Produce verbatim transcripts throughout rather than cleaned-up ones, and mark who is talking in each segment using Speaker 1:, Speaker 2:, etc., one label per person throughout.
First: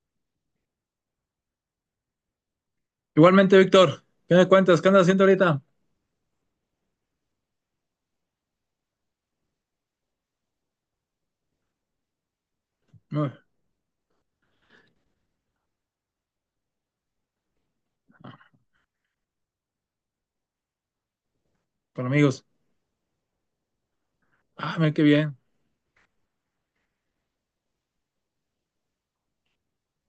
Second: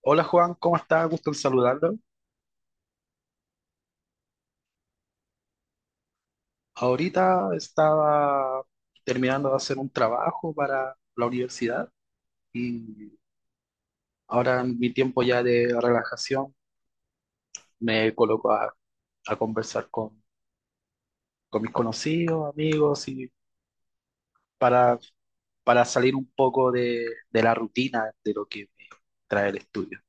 Speaker 1: Hola Juan, ¿cómo estás? Gusto en saludarlo.
Speaker 2: Igualmente, Víctor, ¿qué me cuentas? ¿Qué andas haciendo ahorita?
Speaker 1: Ahorita estaba terminando de hacer un trabajo para la universidad y
Speaker 2: Uy,
Speaker 1: ahora en mi tiempo ya de relajación me coloco a, a conversar con, con mis
Speaker 2: con amigos.
Speaker 1: conocidos, amigos y
Speaker 2: Ah, mira
Speaker 1: para,
Speaker 2: qué bien.
Speaker 1: para salir un poco de, de la rutina de lo que me trae el estudio.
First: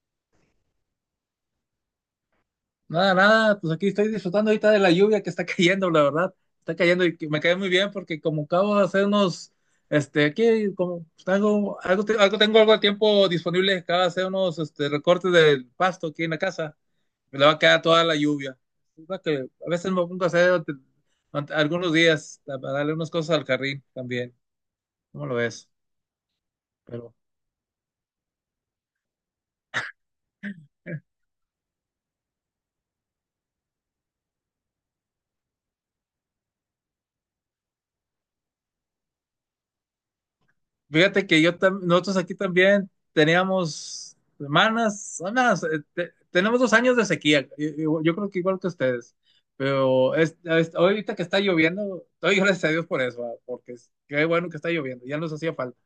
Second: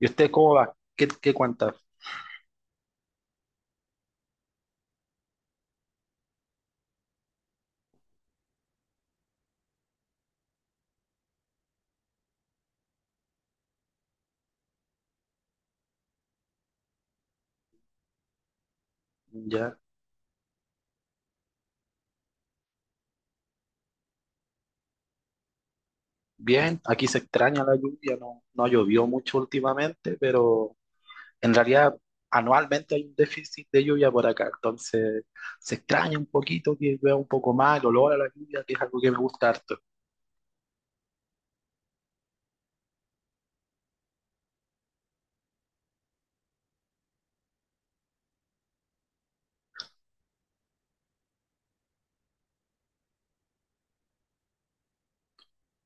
Speaker 1: ¿Y usted cómo va? ¿Qué, qué cuenta?
Speaker 2: Nada, nada, pues aquí estoy disfrutando ahorita de la lluvia que está cayendo, la verdad. Está cayendo y que me cae muy bien porque como acabo de hacer unos, este, aquí como pues, tengo algo, te- algo tengo algo de tiempo disponible, acabo de hacer unos este, recortes del pasto aquí en la casa. Me le va a quedar toda la lluvia. Es lo que a
Speaker 1: ¿Ya?
Speaker 2: veces me pongo a hacer ante- ante- algunos días para darle unas cosas al carril también. ¿Cómo lo ves?
Speaker 1: Bien, aquí
Speaker 2: Pero
Speaker 1: se extraña la lluvia, no, no llovió mucho últimamente, pero… En realidad, anualmente hay un déficit de lluvia por acá, entonces se extraña un poquito que llueva un poco más, el olor a la lluvia, que es algo que me gusta harto.
Speaker 2: fíjate que yo tam- nosotros aquí también teníamos semanas, semanas, eh, te- tenemos dos años de sequía. y- y- Yo creo que igual que ustedes. Pero es- es- ahorita que está lloviendo, doy gracias a Dios por eso, ah, porque es- qué bueno que está lloviendo, ya nos hacía falta.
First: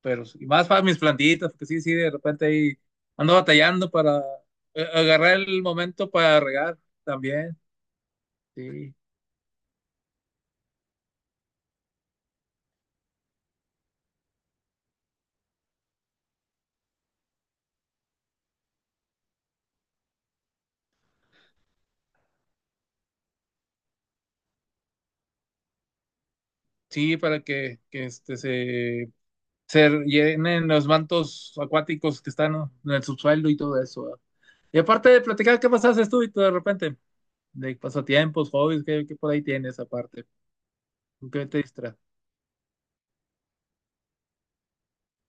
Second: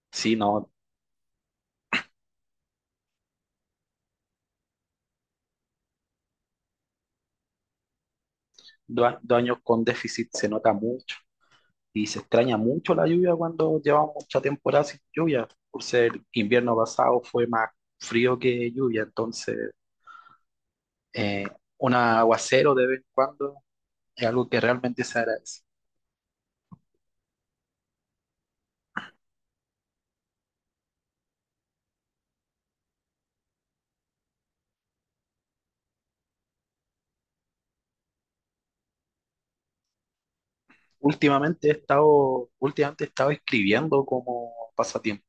Speaker 2: Pero
Speaker 1: Sí,
Speaker 2: y más
Speaker 1: no,
Speaker 2: para mis plantitas, porque sí, sí, de repente ahí ando batallando para eh, agarrar el momento para regar también. Sí,
Speaker 1: dos, a- dos años con déficit se nota mucho y se extraña mucho la lluvia cuando llevamos mucha temporada sin lluvia, por ser invierno pasado fue más frío que lluvia, entonces eh, un aguacero de vez en cuando es algo que realmente se agradece.
Speaker 2: sí, para que, que este se se llenen los mantos acuáticos que están en el subsuelo y todo eso, ¿verdad? Y aparte de platicar, ¿qué más haces tú y tú de repente? De pasatiempos, hobbies, ¿qué, qué por ahí tienes aparte? ¿Con ¿Qué te
Speaker 1: Últimamente he
Speaker 2: distraes?
Speaker 1: estado, últimamente he estado escribiendo como pasatiempo.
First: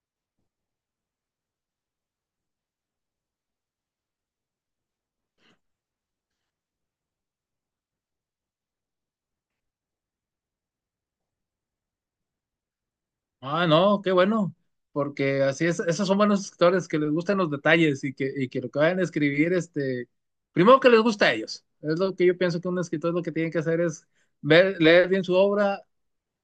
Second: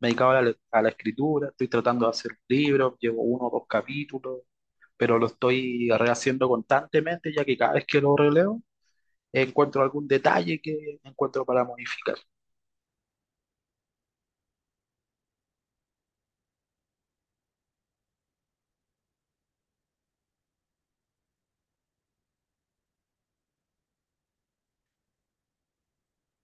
Speaker 1: Me he dedicado a la, a la escritura, estoy tratando de hacer un libro, llevo uno o dos capítulos, pero lo estoy rehaciendo constantemente, ya que cada vez que lo releo encuentro algún detalle que encuentro para modificar.
Speaker 2: Ah, no, qué bueno, porque así es, esos son buenos escritores que les gustan los detalles y que, y que lo que vayan a escribir, este, primero que les gusta a ellos. Es lo que yo pienso que un escritor lo que tiene que hacer es ver, leer bien su obra,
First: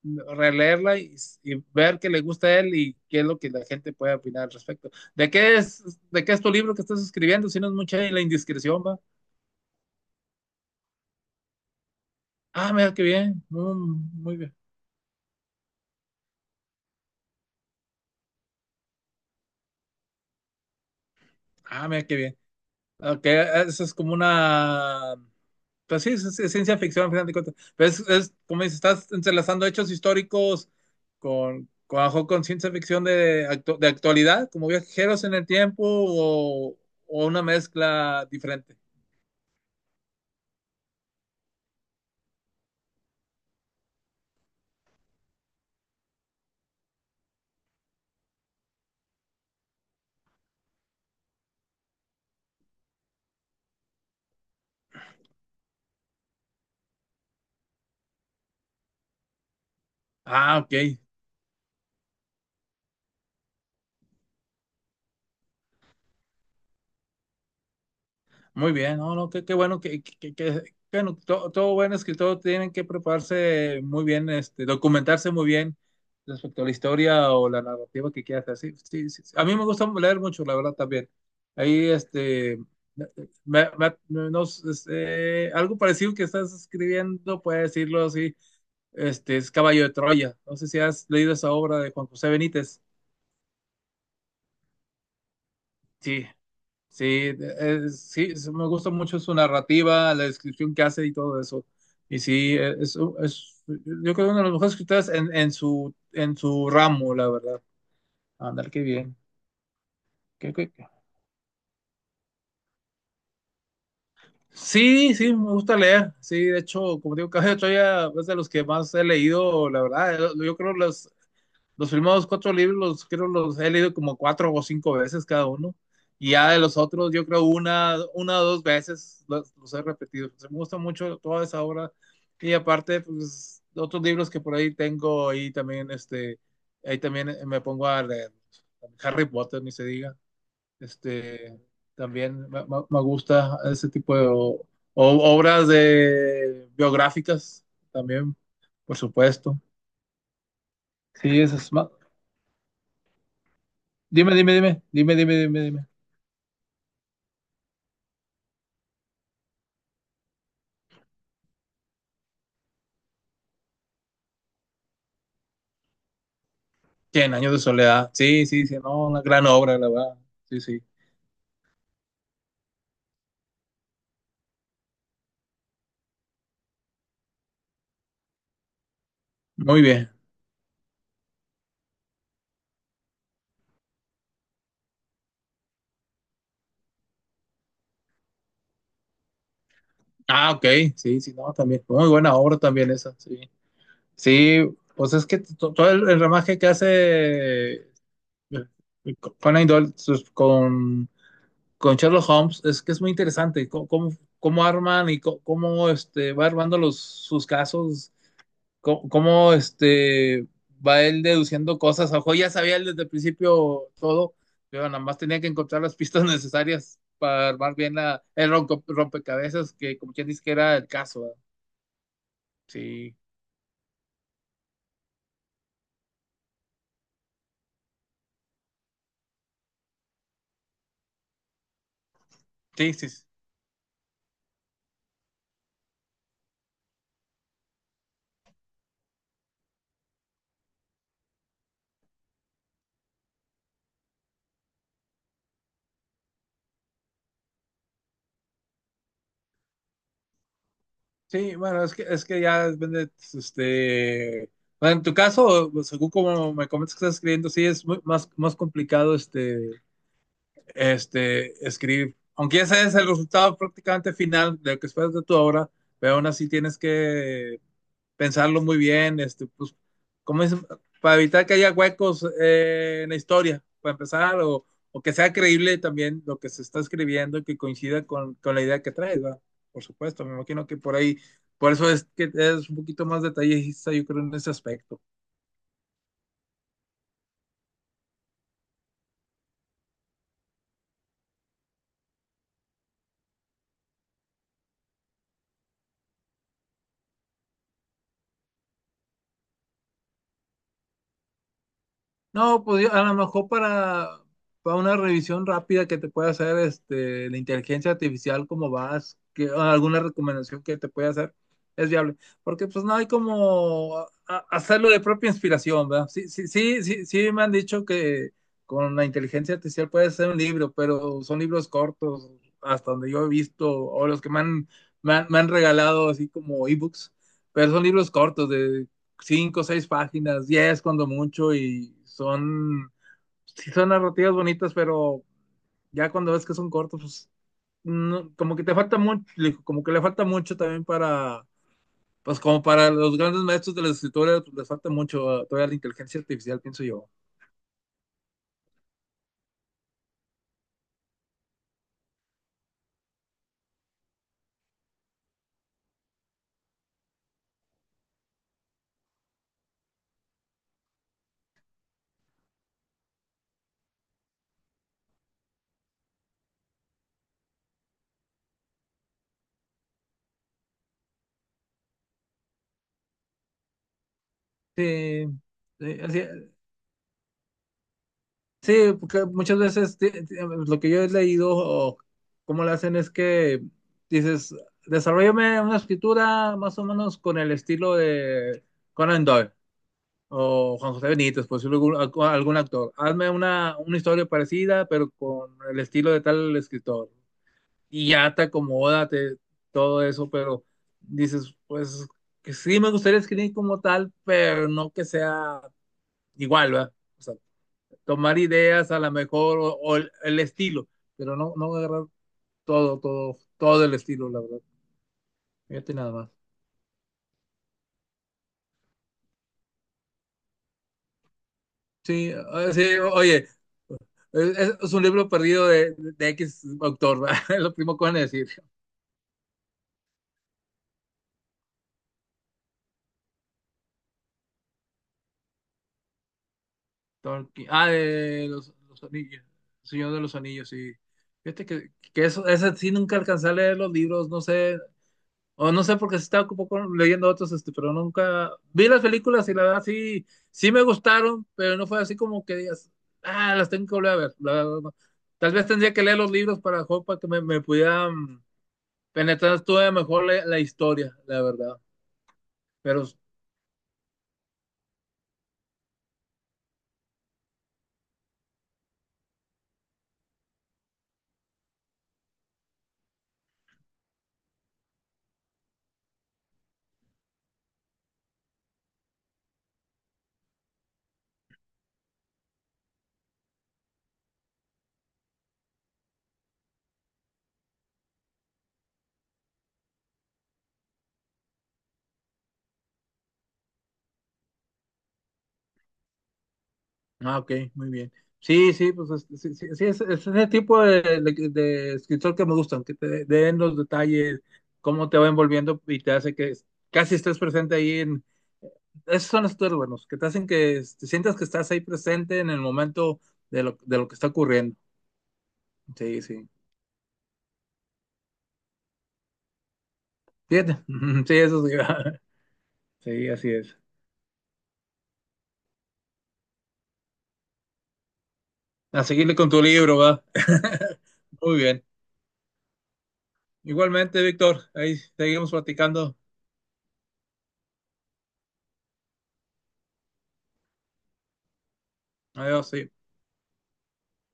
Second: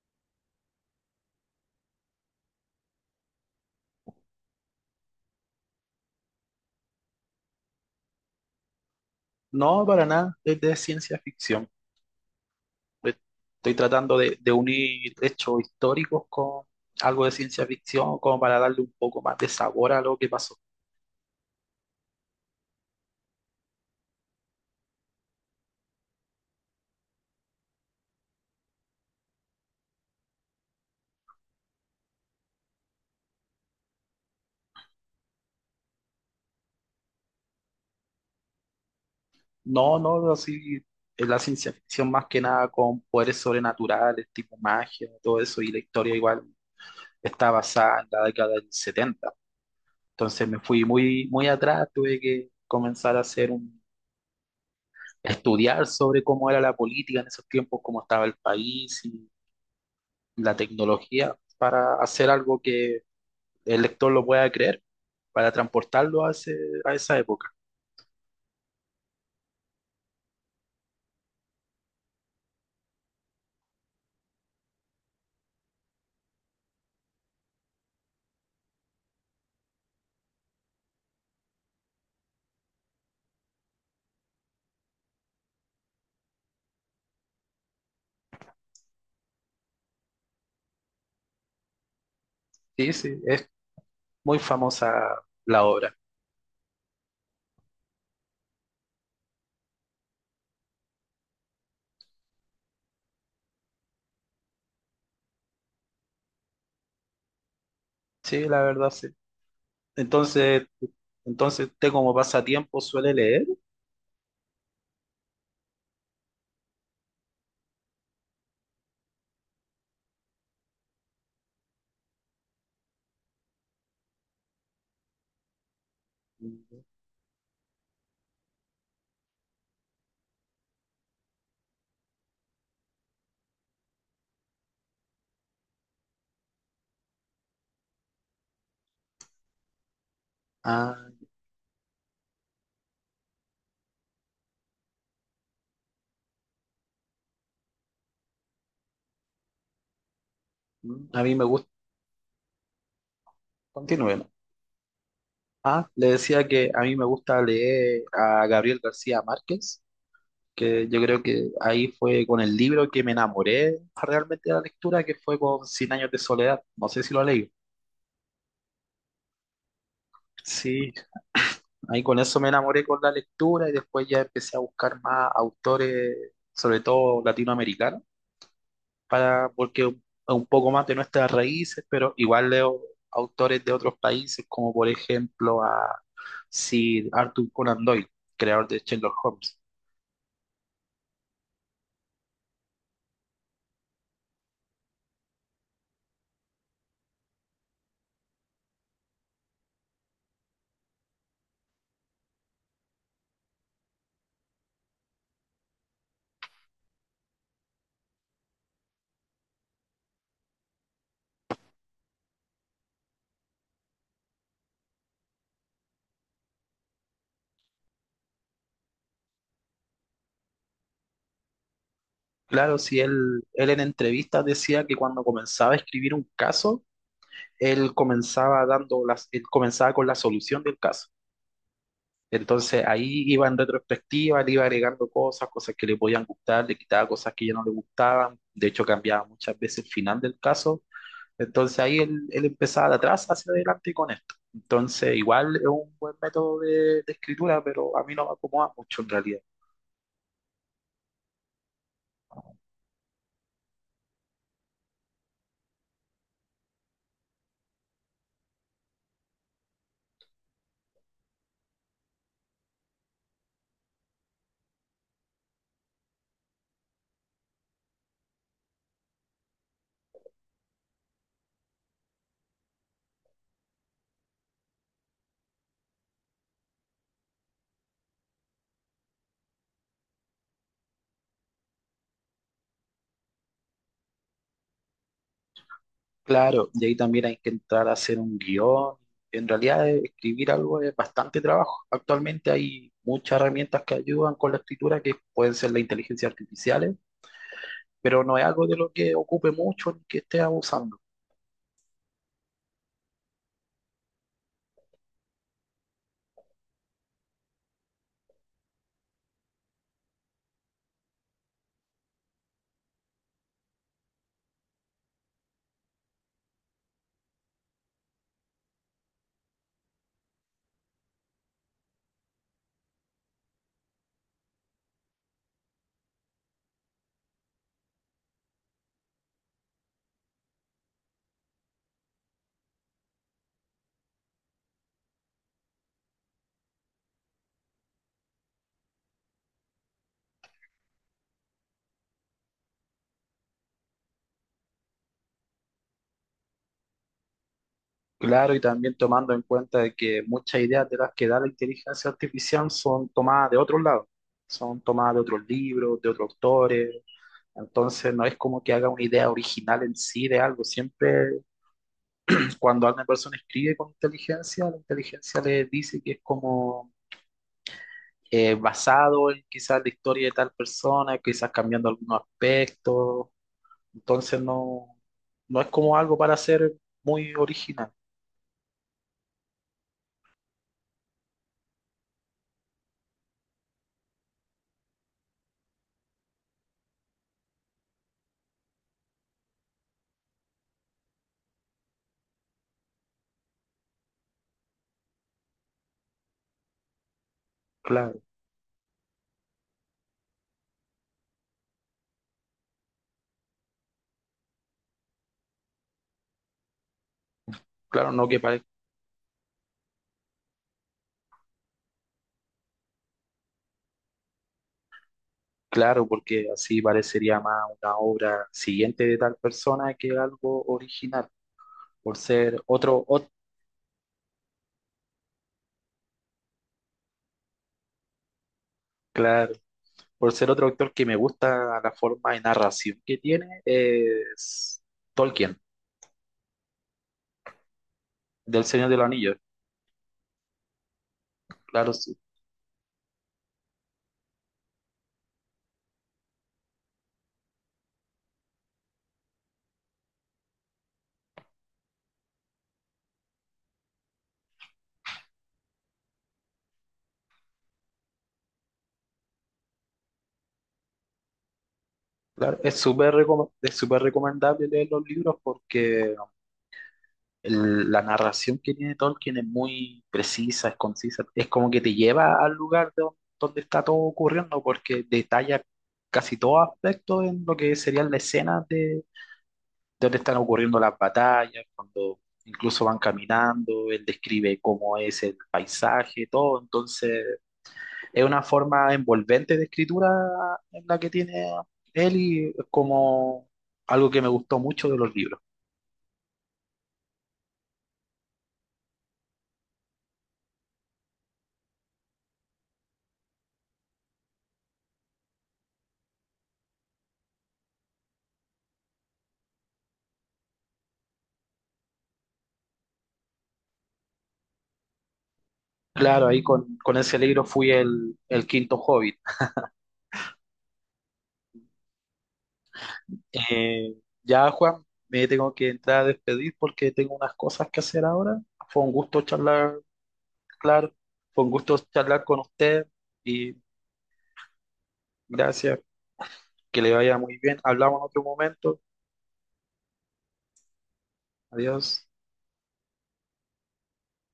Speaker 2: releerla y, y ver qué le gusta a él y qué es lo que la gente puede opinar al respecto. ¿De qué es, de qué es tu libro que estás escribiendo? Si no es mucha la indiscreción, va.
Speaker 1: No, para nada, es de ciencia ficción.
Speaker 2: Ah, mira qué bien.
Speaker 1: Estoy tratando
Speaker 2: Mm,
Speaker 1: de,
Speaker 2: muy
Speaker 1: de
Speaker 2: bien.
Speaker 1: unir hechos históricos con algo de ciencia ficción, como para darle un poco más de sabor a lo que pasó.
Speaker 2: Ah, mira qué bien. Ok, eso es como una. Pues sí, es, es ciencia ficción, al final de cuentas. Pero es, es como dices, estás entrelazando hechos históricos con, con, con ciencia ficción de, actu- de actualidad, como viajeros en el tiempo o, o una mezcla diferente.
Speaker 1: No, no, así es la ciencia ficción más que nada con poderes sobrenaturales, tipo magia, todo eso, y la historia igual está basada en la década del setenta. Entonces me fui muy, muy atrás, tuve que comenzar a hacer un, estudiar sobre cómo era la política en esos tiempos, cómo estaba el país y la
Speaker 2: Ah, ok.
Speaker 1: tecnología para hacer algo que el lector lo pueda creer, para transportarlo a ese, a esa época.
Speaker 2: Muy bien, no, no, qué, qué bueno que, que, que- que- bueno, to- todo buen escritor tiene que prepararse muy bien, este, documentarse muy bien respecto a la historia o la narrativa que quieras hacer. Sí, sí, sí. A mí me gusta leer mucho, la verdad, también. Ahí, este, me- me- no sé, eh, algo parecido que estás escribiendo, puede decirlo así, este, es Caballo de Troya. No sé si has leído esa obra de Juan José Benítez.
Speaker 1: Sí, sí, es muy famosa la obra.
Speaker 2: Sí. Sí, es- sí, es- me gusta mucho su narrativa, la descripción que hace y todo eso. Y sí, eh, es, es- yo creo que uno de los mejores escritores en, en su, en su ramo, la verdad.
Speaker 1: Sí, la
Speaker 2: Andar, qué
Speaker 1: verdad, sí.
Speaker 2: bien. Qué-
Speaker 1: Entonces,
Speaker 2: qué- qué.
Speaker 1: entonces usted como pasatiempo suele leer.
Speaker 2: Sí, sí, me gusta leer. Sí, de hecho, como digo, Caballo de Troya es de los que más he leído, la verdad. eh, Yo creo los primeros cuatro libros los creo los he leído como cuatro o cinco veces cada uno. Y ya de los otros, yo creo una, una o dos veces los, los he repetido. Entonces, me gusta mucho toda esa obra. Y aparte, pues, otros libros que por ahí tengo, ahí también, este, ahí también me pongo a leer. Harry Potter, ni se diga.
Speaker 1: Ah,
Speaker 2: Este, también me, me me gusta ese tipo de o- o- obras de biográficas, también, por supuesto.
Speaker 1: mm, a mí
Speaker 2: Sí,
Speaker 1: me
Speaker 2: eso
Speaker 1: gusta.
Speaker 2: es más.
Speaker 1: Continúe. ¿No?
Speaker 2: Dime, dime, dime, dime, dime, dime, dime.
Speaker 1: Ah, le decía que a mí me gusta leer a Gabriel García Márquez, que yo creo que ahí fue con el libro que me enamoré realmente de la lectura, que fue con Cien años de soledad. No sé si lo
Speaker 2: Cien
Speaker 1: leí.
Speaker 2: años de soledad. Sí, sí, sí, no, una gran obra, la verdad. Sí, sí.
Speaker 1: Sí, ahí con eso me enamoré con la lectura y después ya empecé a buscar más autores, sobre todo latinoamericanos, para,
Speaker 2: Muy
Speaker 1: porque un,
Speaker 2: bien.
Speaker 1: un poco más de nuestras raíces, pero igual leo autores de otros países, como por ejemplo a Sir Arthur Conan Doyle, creador de Sherlock Holmes.
Speaker 2: Ah, ok. Sí, sí, no, también. Muy buena obra también esa, sí. Sí, pues es que to- todo el, el ramaje que hace eh, Conan Doyle sus- con, con Sherlock Holmes es que es muy interesante. Cómo, cómo, cómo arman y cómo, cómo, este, va armando los, sus casos cómo, cómo, este, va él deduciendo cosas. Ojo, ya sabía él desde el principio todo, pero nada más tenía que encontrar las pistas necesarias para armar bien la, el ronco- rompecabezas, que como quien dice que era el caso, ¿verdad?
Speaker 1: Claro, si
Speaker 2: Sí,
Speaker 1: él, él en entrevistas decía que cuando comenzaba a escribir un caso, él comenzaba dando las, él comenzaba con la solución del caso. Entonces
Speaker 2: sí, sí.
Speaker 1: ahí
Speaker 2: Sí,
Speaker 1: iba en retrospectiva, le iba agregando cosas, cosas que le podían gustar, le quitaba cosas que ya no le gustaban. De hecho, cambiaba muchas veces el final del caso. Entonces ahí él, él empezaba de atrás hacia adelante con esto. Entonces, igual es un buen método de, de escritura, pero a mí no me acomoda mucho en realidad.
Speaker 2: sí, bueno, es que, es que ya depende, este... Bueno, en tu caso, según como me comentas que estás escribiendo, sí es muy- más, más complicado este, este, escribir, aunque ese es el resultado prácticamente final de lo que esperas de tu obra, pero aún así tienes que pensarlo muy bien, este, pues, como es, para evitar que haya huecos eh, en la historia, para empezar, o, o, que sea creíble también lo que se está escribiendo y que coincida con, con la idea que traes, ¿verdad? Por supuesto, me imagino que por ahí, por eso es que es un poquito más detallista, yo creo, en ese aspecto.
Speaker 1: Claro, y ahí también hay que entrar a hacer un guión. En realidad, eh, escribir algo es bastante trabajo. Actualmente hay muchas herramientas que ayudan con la escritura, que pueden ser la inteligencia artificial, pero no es algo de lo que ocupe mucho ni que esté abusando.
Speaker 2: No, pues yo- a lo mejor para, para una revisión rápida que te pueda hacer este, la inteligencia artificial, cómo vas, que, alguna recomendación que te pueda hacer, es viable. Porque pues no hay como a- a- hacerlo de propia inspiración, ¿verdad? Sí, sí, sí, sí, sí me han dicho que con la inteligencia artificial puedes hacer un libro, pero son libros cortos, hasta donde yo he visto, o los que me han, me han, me han regalado así como ebooks, pero son libros cortos de cinco, seis páginas, diez cuando mucho, y son, sí son narrativas bonitas, pero ya cuando ves que son cortos, pues no, como que te falta mucho, como que le falta mucho también para, pues como para los grandes maestros de la escritura, pues, les falta mucho uh, todavía la inteligencia artificial, pienso yo.
Speaker 1: Claro, y también tomando en cuenta de que muchas ideas de las que da la inteligencia artificial son tomadas de otros lados, son tomadas de otros libros, de otros autores. Entonces, no es como que haga una idea original en sí de algo, siempre. Cuando una persona escribe con inteligencia, la inteligencia le dice que es como eh, basado en quizás la historia de tal persona, quizás cambiando algunos aspectos. Entonces no,
Speaker 2: Sí,
Speaker 1: no es como
Speaker 2: sí
Speaker 1: algo
Speaker 2: así.
Speaker 1: para ser muy original.
Speaker 2: Sí, porque muchas veces ti- ti- lo que yo he leído o cómo lo hacen es que dices, desarrollame una escritura más o menos con el estilo de Conan Doyle o Juan José Benítez, por decirlo algún, algún actor. Hazme una, una historia parecida, pero con el estilo de tal escritor. Y
Speaker 1: Claro,
Speaker 2: ya te acomoda te- todo eso, pero dices, pues que sí me gustaría escribir como tal, pero no que sea igual, ¿verdad?
Speaker 1: claro, no
Speaker 2: Tomar
Speaker 1: que pare-
Speaker 2: ideas a lo mejor o, o el, el, estilo, pero no, no agarrar todo, todo, todo el estilo, la verdad. Fíjate
Speaker 1: claro,
Speaker 2: nada más.
Speaker 1: porque así parecería más una obra siguiente de tal persona que algo original. Por
Speaker 2: Sí,
Speaker 1: ser
Speaker 2: o- sí
Speaker 1: otro,
Speaker 2: o-
Speaker 1: ot-
Speaker 2: oye, es, es un libro perdido de, de, X autor, ¿verdad? Es lo primero que van a decir.
Speaker 1: claro, por ser otro autor que me gusta la forma de narración que tiene, es Tolkien.
Speaker 2: Tolkien. Ah, de
Speaker 1: Del
Speaker 2: los,
Speaker 1: Señor del
Speaker 2: los
Speaker 1: Anillo.
Speaker 2: anillos, Señor de los Anillos, sí. Fíjate que,
Speaker 1: Claro, sí.
Speaker 2: que eso, ese sí nunca alcancé a leer los libros, no sé, o no sé, porque se estaba un poco leyendo otros, este, pero nunca vi las películas y la verdad sí, sí me gustaron, pero no fue así como que digas, ah, las tengo que volver a ver. La verdad, no. Tal vez tendría que leer los libros para, jo- para que me, me pudieran penetrar todavía mejor la, la historia, la verdad.
Speaker 1: Claro, es
Speaker 2: Pero
Speaker 1: súper reco- es súper recomendable leer los libros porque el- la narración que tiene Tolkien es muy precisa, es concisa, es como que te lleva al lugar de don- donde está todo ocurriendo porque detalla casi todo aspecto en lo que serían las escenas de donde están ocurriendo las batallas, cuando incluso van caminando, él describe cómo es el paisaje, todo, entonces es una forma envolvente de escritura en la que tiene él y es como algo que me gustó mucho de los libros.
Speaker 2: ah, ok, muy bien. Sí, sí, pues es- sí, sí, sí, es, es ese tipo de, de- de escritor que me gustan, que te den los detalles, cómo te va envolviendo y te hace que es- casi estés presente ahí en... Esos son los escritores buenos, que te hacen que te sientas que estás ahí presente en el momento de lo, de lo que está ocurriendo. Sí,
Speaker 1: Claro, ahí
Speaker 2: sí.
Speaker 1: con, con ese libro fui el, el quinto hobbit.
Speaker 2: Fíjate. Sí, eso sí. Sí, así es.
Speaker 1: Eh, ya, Juan, me tengo que entrar a despedir porque tengo unas cosas que hacer ahora. Fue un
Speaker 2: A
Speaker 1: gusto
Speaker 2: seguirle con tu
Speaker 1: charlar,
Speaker 2: libro, va.
Speaker 1: claro, fue un
Speaker 2: Muy
Speaker 1: gusto
Speaker 2: bien.
Speaker 1: charlar con usted y
Speaker 2: Igualmente, Víctor, ahí seguimos
Speaker 1: gracias,
Speaker 2: platicando.
Speaker 1: que le vaya muy bien. Hablamos en otro momento. Adiós.
Speaker 2: Adiós, sí.